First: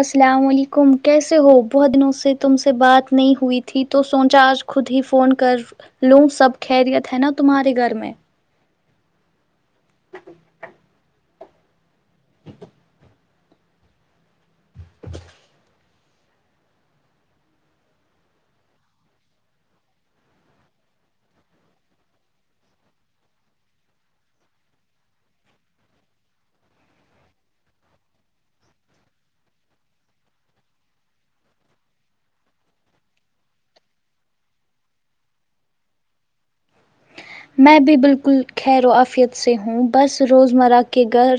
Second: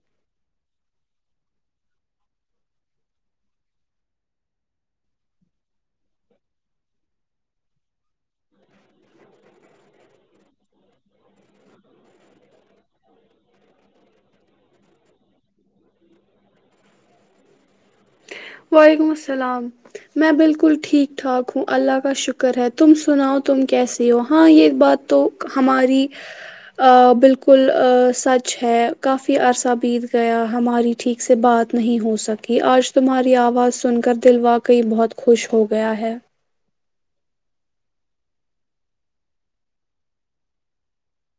السلام وعلیکم کیسے ہو بہت دنوں سے تم سے بات نہیں ہوئی تھی تو سوچا آج خود ہی فون کر لوں سب خیریت ہے نا تمہارے گھر میں ہ [inaudible] وعلیکم السلام میں بالکل ٹھیک ٹھاک ہوں اللہ کا شکر ہے تم س ناؤ تم کیسی ہو ہاں یہ بات تو ہماری ا بالکل ا سچ ہے کافی عرصہ بیت گیا ہماری ٹھیک سے بات نہیں ہو سکی آج تمہاری آواز سن کر دل واقعی بہت خوش ہو گیا ہے میں بھی بالکل خیر و آفیت سے ہوں بس روز مرہ کے گھر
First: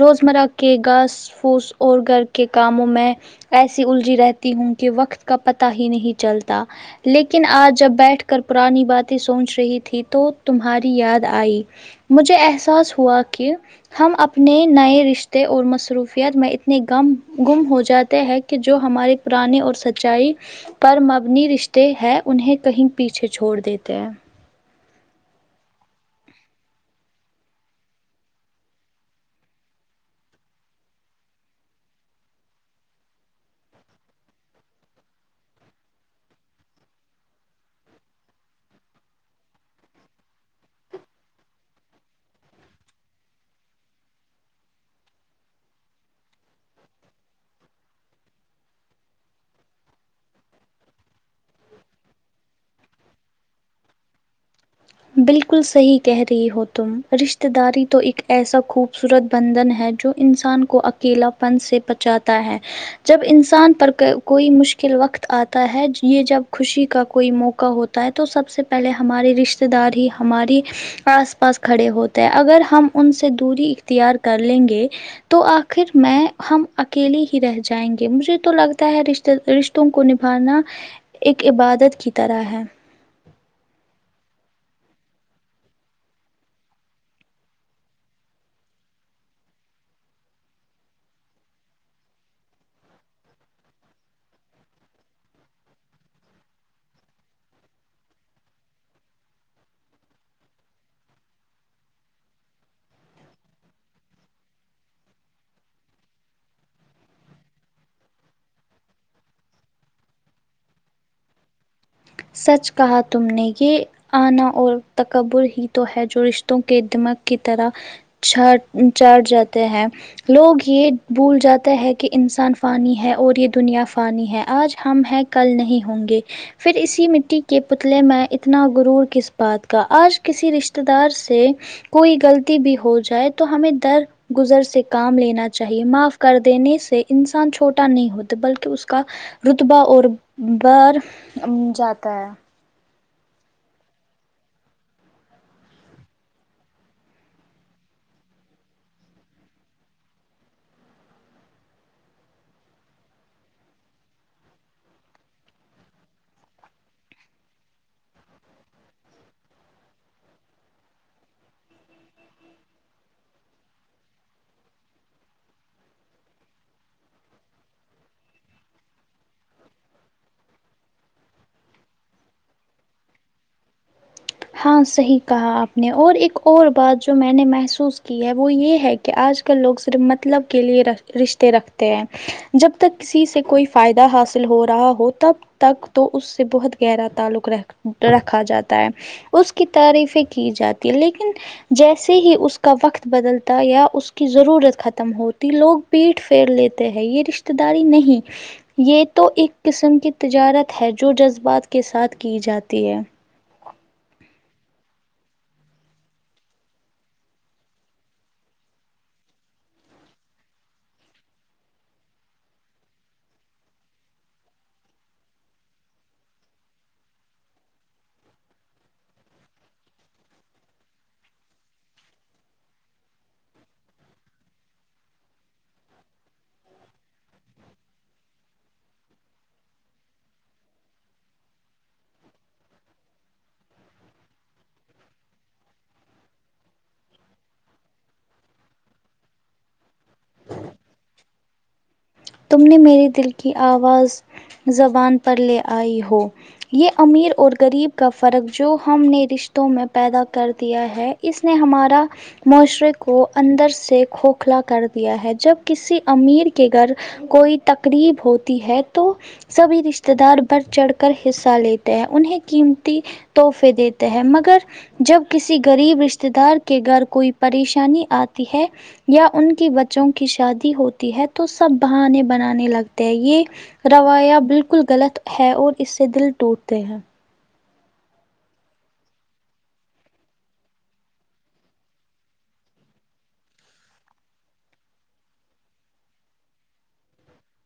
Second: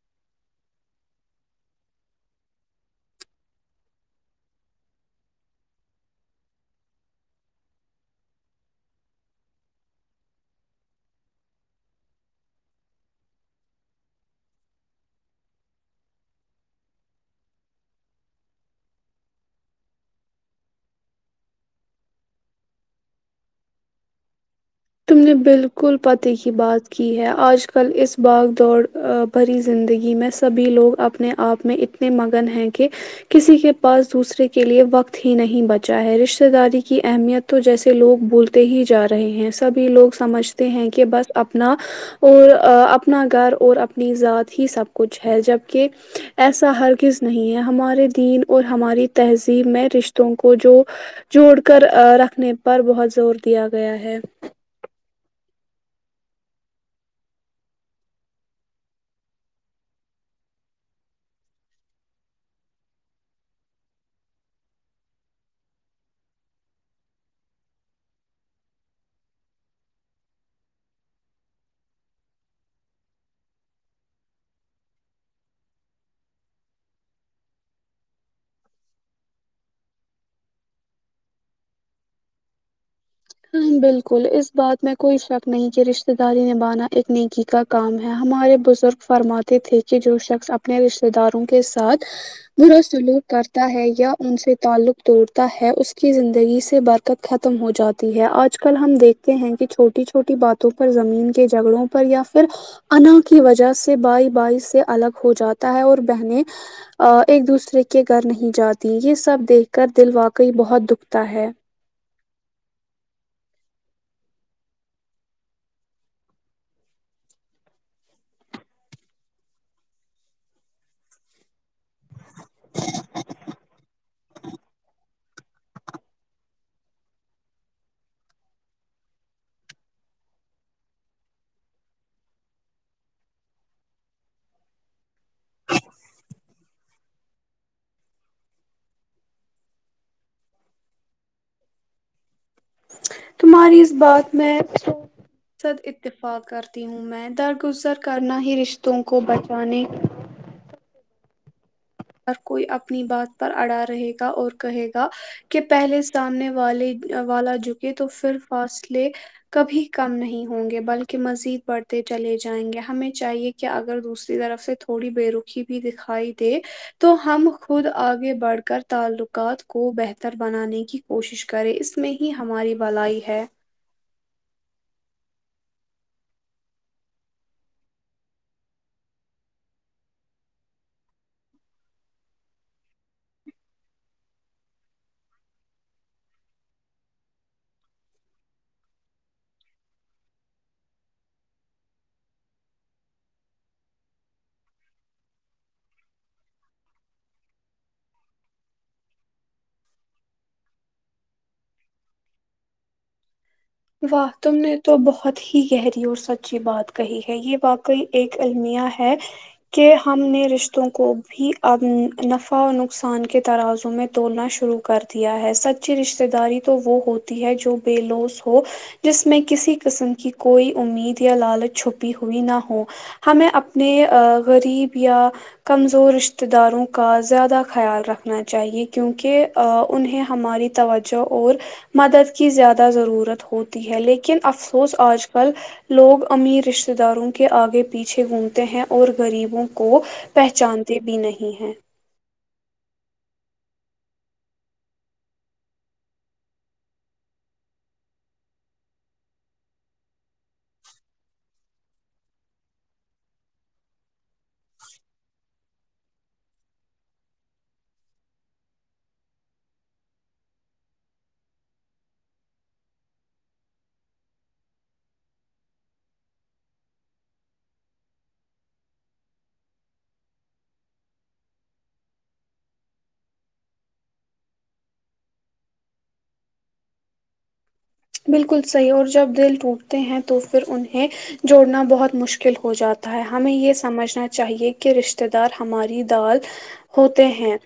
روزمرہ کے گاس پھوس اور گھر کے کاموں میں ایسی الجھی رہتی ہوں کہ وقت کا پتہ ہی نہیں چلتا لیکن آج جب بیٹھ کر پرانی باتیں سوچ رہی تھی تو تمہاری یاد آئی مجھے احساس ہوا کہ ہم اپنے نئے رشتے اور مصروفیت میں اتنے غم گم ہو جاتے ہیں کہ جو ہماری پرانی اور سچائی پر مبنی رشتے ہے انہیں کہیں پیچھے چھوڑ دیتے ہیں تم نے بالکل پتے کی بات کی ہے آج کل اس بھاگ دوڑ ا بھری زندگی میں سبھی لوگ اپنے آپ میں اتنے مگن ہیں کہ کسی کے پاس دوسرے کے لیے وقت ہی نہیں بچا ہے رشتے داری کی اہمیت تو جیسے لوگ بولتے ہی جا رہے ہیں سبھی لوگ سمجھتے ہیں کہ بس اپنا اور ا اپنا گھر اور اپنی ذات ہی سب کچھ ہے جبکہ ایسا ہرگز نہیں ہے ہمارے دین اور ہماری تہذیب میں رشتوں کو جو جوڑ کر ا رکھنے پر بہت زور دیا گیا ہے بالکل صحیح کہہ رہی ہو تم رشتتے داری تو ایک ایسا خو بصورت بندھن ہے جو انسان کو اکیلا پن سے پچاتا ہے جب انسان پر ک کوئی مشکل وقت آتا ہے یہ جب خوشی کا کوئی موقع ہو تا ہے تو سب سے پہلے ہمارے رشتے دار ہی ہماری آس پاس کھڑے ہوتے ہیں اگر ہم ان سے دوری اختیار کر لیں گے تو آخر میں ہم اکیلے ہی رہ جائیں گے مجھے تو لگتا ہے رشتے رشت وں کو نبھانا ایک عبادت کی طرح ہے ہاں بالکل اس بات میں کوئی شک نہیں کہ رشتتے داری نبھانا ایک نیکی کا کام ہے ہمارے بزرگ فرماتے تھے کہ جو شخص اپنے رشتے داروں کے ساتھ برا سلوک کرتا ہے یا ان سے تعلق توڑتا ہے اس کی زندگی سے بر کت ختم ہو جا تی ہے آج کل ہم دیکھتے ہیں کہ چھوٹی چھوٹی باتوں پر زمین کے جھگڑوں پر یا پھر انا کی وجہ سے بھائی بھائی سے الگ ہو جاتا ہے اور بہنیں ا ایک دوسرے کے گھر نہیں جاتی یہ سب دیکھ کر دل واقعی بہت دکھتا ہے سچ کہا تم نے کہ آنا اور تکبر ہی تو ہے جو رشتوں کے دمک کی طرح چھاٹ چاٹ جاتے ہیں لوگ یہ بھول جاتے ہے کہ انسان فانی ہے اور یہ دنیا فانی ہے آج ہم ہے کل نہیں ہوں گے پھر اسی مٹی کے پتلے میں اتنا غرور کس بات کا آج کسی رشتہ دار سے کوئی غلطی بھی ہو جائے تو ہمیں در گزر سے کام لینا چاہیے معاف کر دینے سے انسان چھوٹا نہیں ہوتا بلکہ اس کا رتبہ اور برھ جاتا ہے تمہاری اس بات میں سچ اتفاق ہے کرتی ہوں میں درگزر کرنا ہی رشتوں کو بچانے ہر کوئی اپنی بات پر اڑا رہے گا اور کہے گا کے پہلے سامنے والے والا جھکے تو پھر فاصلے کبھی کم نہیں ہوں گے بلکہ مزید بڑھتے چلے جائیں گے ہمیں چاہیے کہ اگر دوسری طرف سے تھوڑی بے رکھی بھی دکھائی دے تو ہم خود آگے بڑھ کر تعلقات کو بہتر بنانے کی کوشش کرے اس میں ہی ہماری بھلائی ہے ہاں صحیح کہا آپ نے اور ایک اور بات جو میں نے محسوس کی ہے وہ یہ ہے کہ آج کل لوگ صرف مطلب کے لیئے رشتے رکھتے ہیں جب تک کسی سے کوئی فائدہ حاصل ہو رہا ہو تب تک تو اس سے بہت گہرا تعلق رکھ رکھا جاتا ہے اس کی تعریفیں کی جاتی ہے لیکن جیسے ہی اس کا وقت بدلتا یا اس کی ضرورت ختم ہوتی لوگ پیٹ پھیر لیتے ہیں یہ رشتتے داری نہیں یہ تو ایک قسم کی تجارت ہے جو جذبات کے ساتھ کی جاتی ہے واہ تم نے تو بہت ہی گہری اور سچی بات کہی ہے یہ واقعی ایک المیہ ہے کہ ہم نے رشتوں کو بھی اب نفع و نقصان کے ترازوں میں تولنا شروع کر دیا ہے سچی رشتے داری تو وہ ہوتی ہے جو بےلوس ہو ہو جس میں کسی قسم کی کوئی امید یا لالچ چھپی ہوئی نہ ہو ہمیں اپنے آ غریب یا کمزور رشتتے داروں کا زیادہ خیال رکھنا چاہیے کیونکہ آ انہیں ہماری توجہ اور مدد کی زیادہ ضرورت ہوتی ہے لیکن افسوس آج کل لوگ امیر رشتتے داروں کے آگے پیچھے گھومتے ہیں اور غریبوں کو پہچانتے بھی نہیں ہیں تم نے میرے دل کی آواز زبان پر لے آئی ہو یہ امیر اور غریب کا فرق جو ہم نے رشتوں میں پیدا کر دیا ہے اس نے ہمارا معاشرے کو اندر سے کھوکھلا کر دیا ہے جب کسی امیر کے گھر کوئی تقریب ہوتی ہے تو سبھی رشتتے دار بڑھ چڑھ کر حصہ لیتے ہیں انہیں قیمتی تحفے دیتے ہیں مگر جب کسی غریب رشتے دار کے گھر کوئی پریشانی آتی ہے یا ان کی بچوں کی شادی ہوتی ہے تو سب بہانے بنانے لگتے ہیں یہ روایا بالکل غلط ہے اور اس سے دل ٹوٹتے ہیں بالکل صحیح اور جب دل ٹوٹتے ہیں تو پھر انہیں جوڑنا بہت مشکل ہو جاتا ہے ہمیں یہ سمجھنا چاہیے کہ رشتتے دار ہماری دال ہوتے ہیں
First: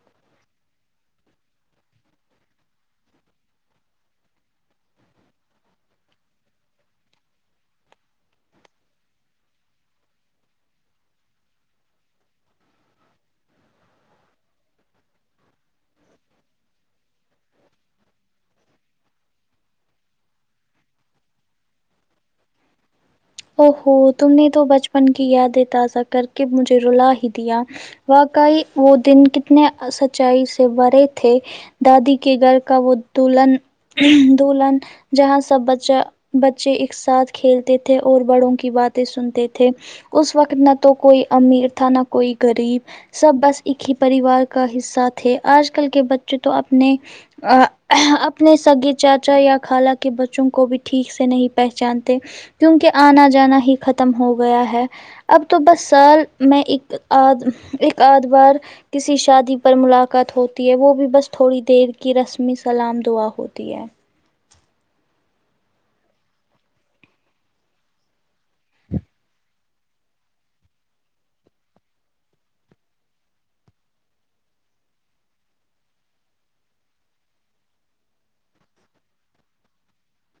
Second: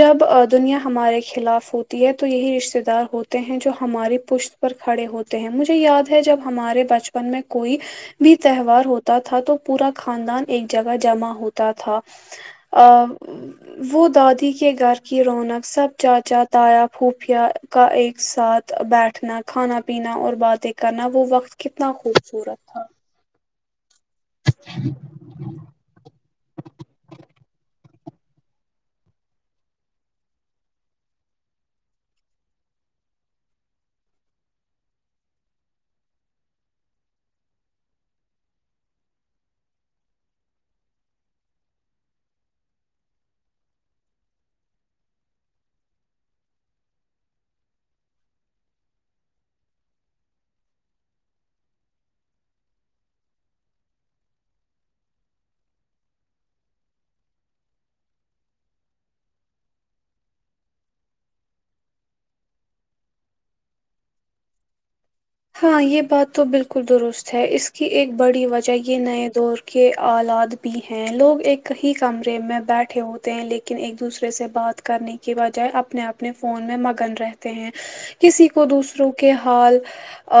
جب آ دنیا ہمارے خلاف ہوتی ہے تو یہی رشتے دار ہوتے ہیں جو ہماری پشت پر کھڑے ہوتے ہیں مجھے یاد ہے جب ہمارے بچپن میں کوئی بھی تہوار ہوتا تھا تو پورا خاندان ایک جگہ جمع ہوتا تھا آ وہ دادی کے گھر کی رونق سب چاچا تایا پھوپھیا کا ایک ساتھ بیٹھنا کھانا پینا اور باتیں کرنا وہ وقت کتنا خوبصورت تھا او ہو تم نے تو بچپن کی یادیں تازہ کر کے مجھے رلا ہی دیا واقعی وہ دن کتنے سچائی سے بھرے تھے دادی کے گھر کا وہ دلہن دلہن جہاں سب بچہ بچے ایک ساتھ کھیلتے تھے اور بڑوں کی باتیں سنتے تھے اس وقت نہ تو کوئی امیر تھا نہ کوئی غریب سب بس ایک ہی پریوار کا حصہ تھے آج کل کے بچے تو اپنے اپنے سگے چاچا یا خالہ کے بچوں کو بھی ٹھیک سے نہیں پہچانتے کیونکہ آنا جانا ہی ختم ہو گیا ہے اب تو بس سال میں ایک آد ایک آد بار کسی شادی پر ملاقات ہوتی ہے وہ بھی بس تھوڑی دیر کی رسمی سلام دعا ہو ہوتی ہے ہاں یہ بات تو بالکل درست ہے اس کی ایک بڑی وجہ یہ نئے دور کے آلات بھی ہیں لوگ ایک ہی کمرے میں بیٹھے ہوتے ہیں لیکن ایک دوسرے سے بات کرنے کی بجائے اپنے اپنے فون میں مگن رہتے ہیں کسی کو دوسروں کے حال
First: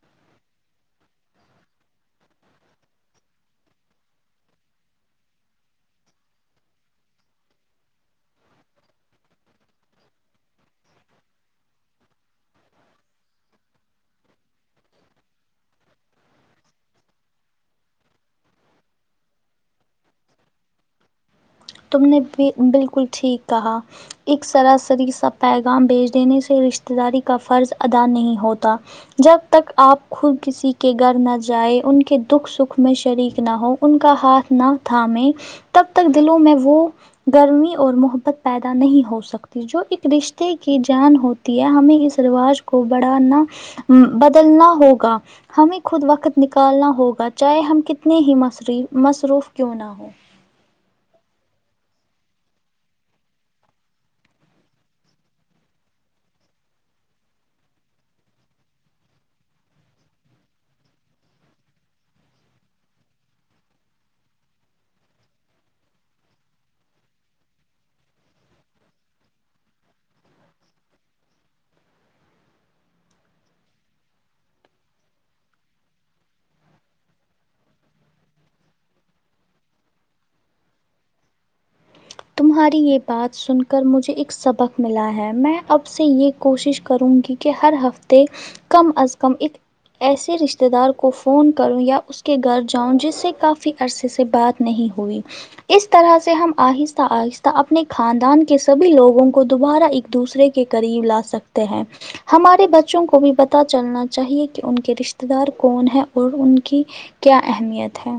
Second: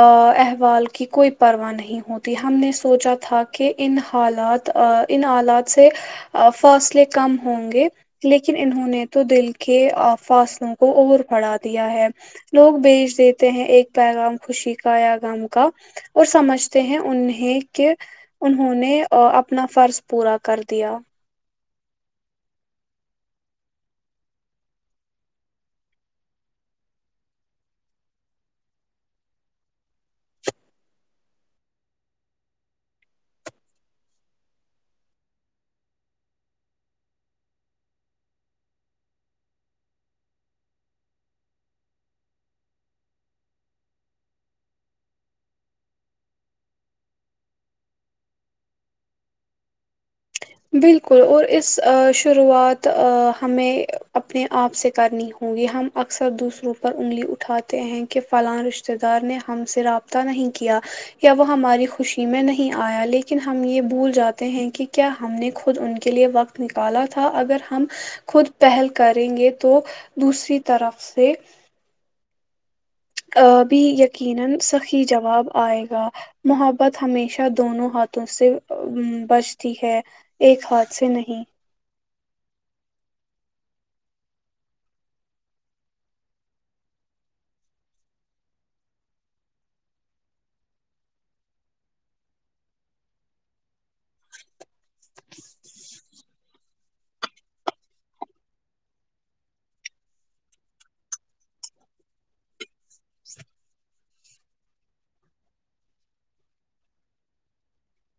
آ احوال کی کوئی پرواہ نہیں ہوتی ہم نے سوچا تھا کہ ان حالات آان حالات سے آ فاصلے کم ہونگے لیکن انہوں نے تو دل کے آ فاصلوں کو اور بڑھا دیا ہے لوگ بھیج دیتے ہیں ایک پیغام خوشی کا یا غم کا اور سمجھتے ہیں انہیں کہ انہوں نے آ اپنا فرض پورا کر دیا تم نے بھی بالکل ٹھیک کہا ایک سراسری سا پیغام بھیج دینے سے رشتے داری کا فرض ادا نہیں ہوتا جب تک آپ خود کسی کے گھر نہ جائیں ان کے دکھ سکھ میں شریک نہ ہو ان کا ہاتھ نہ تھامیں تب تک دلوں میں وہ گرمی اور محبت پیدا نہیں ہو سکتی جو ایک رشتے کی جان ہوتی ہے ہمیں اس رواج کو بڑھانا امم بدلنا ہوگا ہمیں خود وقت نکالنا ہوگا چاہے ہم کتنے بھی مصری مصروف کیوں نہ ہو بالکل اور اس آ شروعات آ ہمیں اپنے آپ سے کرنی ہو ہوں گی ہم اکثر دوسروں پر انگلی اٹھاتے ہیں کہ فلاں رشتےدار نے ہم سے رابط بطہ نہیں کیا یا وہ ہماری خوشی میں نہیں آیا لیکن ہم یہ بھول جاتے ہیں کہ کیا ہم نے خود ان کے لیے وقت نکالا تھا اگر ہم خود پہل کریں گے تو دوسری طرف سے کا بھی یقینا صحیح جواب آئے گا محبت ہمیشہ دونوں ہاتھوں سے امم بچتی ہے ایک ہاتھ سے نہیں تمہاری یہ بات سن کر مجھے ایک سبق ملا ہے میں اب سے یہ کوشش کروں گی کہ ہر ہفتے کم از کم ایک ایسے رشتے دار کو فون کروں یا اس کے گھر جاؤں جس سے کافی عرصے سے بات نہیں ہوئی اس طرح سے ہم آہست آہستہ آہستہ اپنے خاندان کے سبھی لوگوں کو دوبارہ ایک دوسرے کے قریب لا سکتے ہیں ہمارے بچوں کو بھی پتا چلنا چاہیے کہ ان کے رشتے دار کون ہیں اور ان کی کیا اہمیت ہے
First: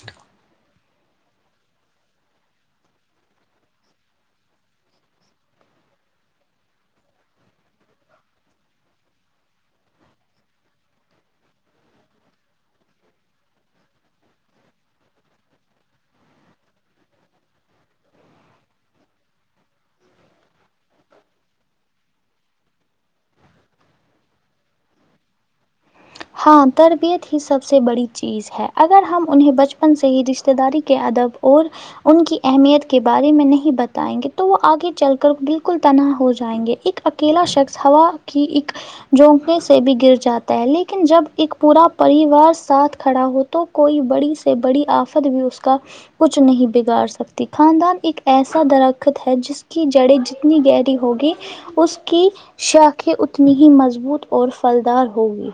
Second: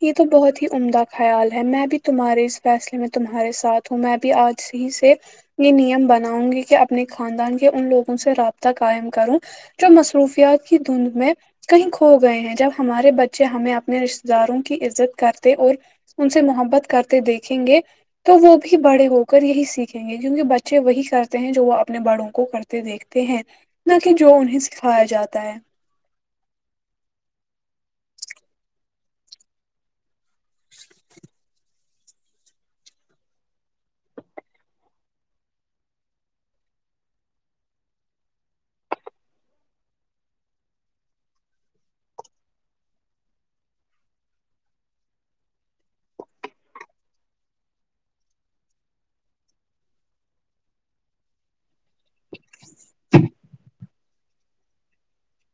یہ تو بہت ہی عمدہ خیال ہے میں بھی تمہارے اس فیصلے میں تمہارے ساتھ ہوں میں بھی آج ہی سے یہ نیم بناؤں گی کہ اپنے خاندان کے ان لوگوں سے رابطہ قائم کروں جو مصروفیات کی دھند میں کہیں کھو گئے ہیں جب ہمارے بچے ہمیں اپنے رشتتے داروں کی عزت کرتے اور ان سے محبت کرتے دیکھیں گے تو وہ بھی بڑے ہو کر یہی سیکھیں گے کیونکہ بچے وہی کرتے ہیں جو وہ اپنے بڑوں کو کرتے دیکھ تے ہیں نہ کہ جو انہیں سکھایا جاتا ہے ہاں تربیت ہی سب سے بڑی چیز ہے اگر ہم انہیں بچپن سے ہی رش تے داری کے ادب اور ان کی اہمیت کے بارے میں نہیں بتائیں گے تو وہ آگے چل کر بالکل تناہ ہو جائیں گے ایک اکیلا شخص ہوا کی ایک جھونکنے سے بھی گر جاتا ہے لیکن جب ایک پورا پریوار ساتھ کھڑا ہو تو کوئی بڑی سے بڑی آفت بھی اس کا کچھ نہیں بگاڑ سکتی خاندان ایک ایسا درخت ہے جس کی جڑیں جتنی گہری ہوگی اس کی شاخیں اتنی ہی مضبوط اور پھلدار ہوگی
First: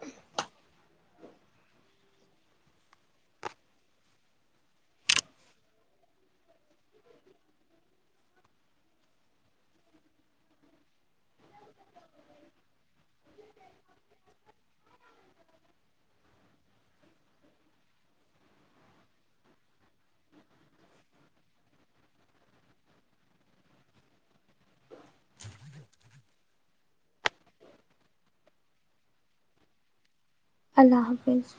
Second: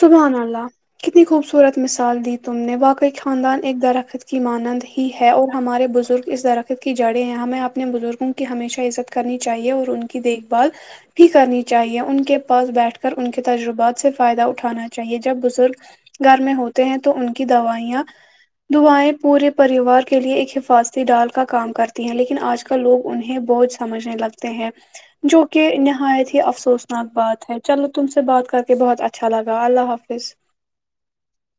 سبحان اللہ کتنی خوبصورت مثال دی تم نے واقعی خاندان ایک درخت کی مانند ہی ہے اور ہمارے بزرگ اس درخت کی جڑیں ہیں ہمیں اپنے بزرگوں کی ہمیشہ عزت کرنی چاہیے اور ان کی دیکھ بھال بھی کرنی چاہیے ان کے پاس بیٹھ کر ان کے تجربات سے فائدہ اٹھ انا چاہیے جب بزرگ گھر میں ہوتے ہیں تو ان کی دوائیاں دعائیں پورے پریوار کے لیے ایک حفاظتی ڈال کا کام کرتی ہیں لیکن آج کل لوگ انہیں بوج سمجھنے لگتے ہیں جو کہ نہایت ہی افسوسناک بات ہے چلو تم سے بات کر کے بہت اچھا لگا اللہ حافظ اللہ حافظ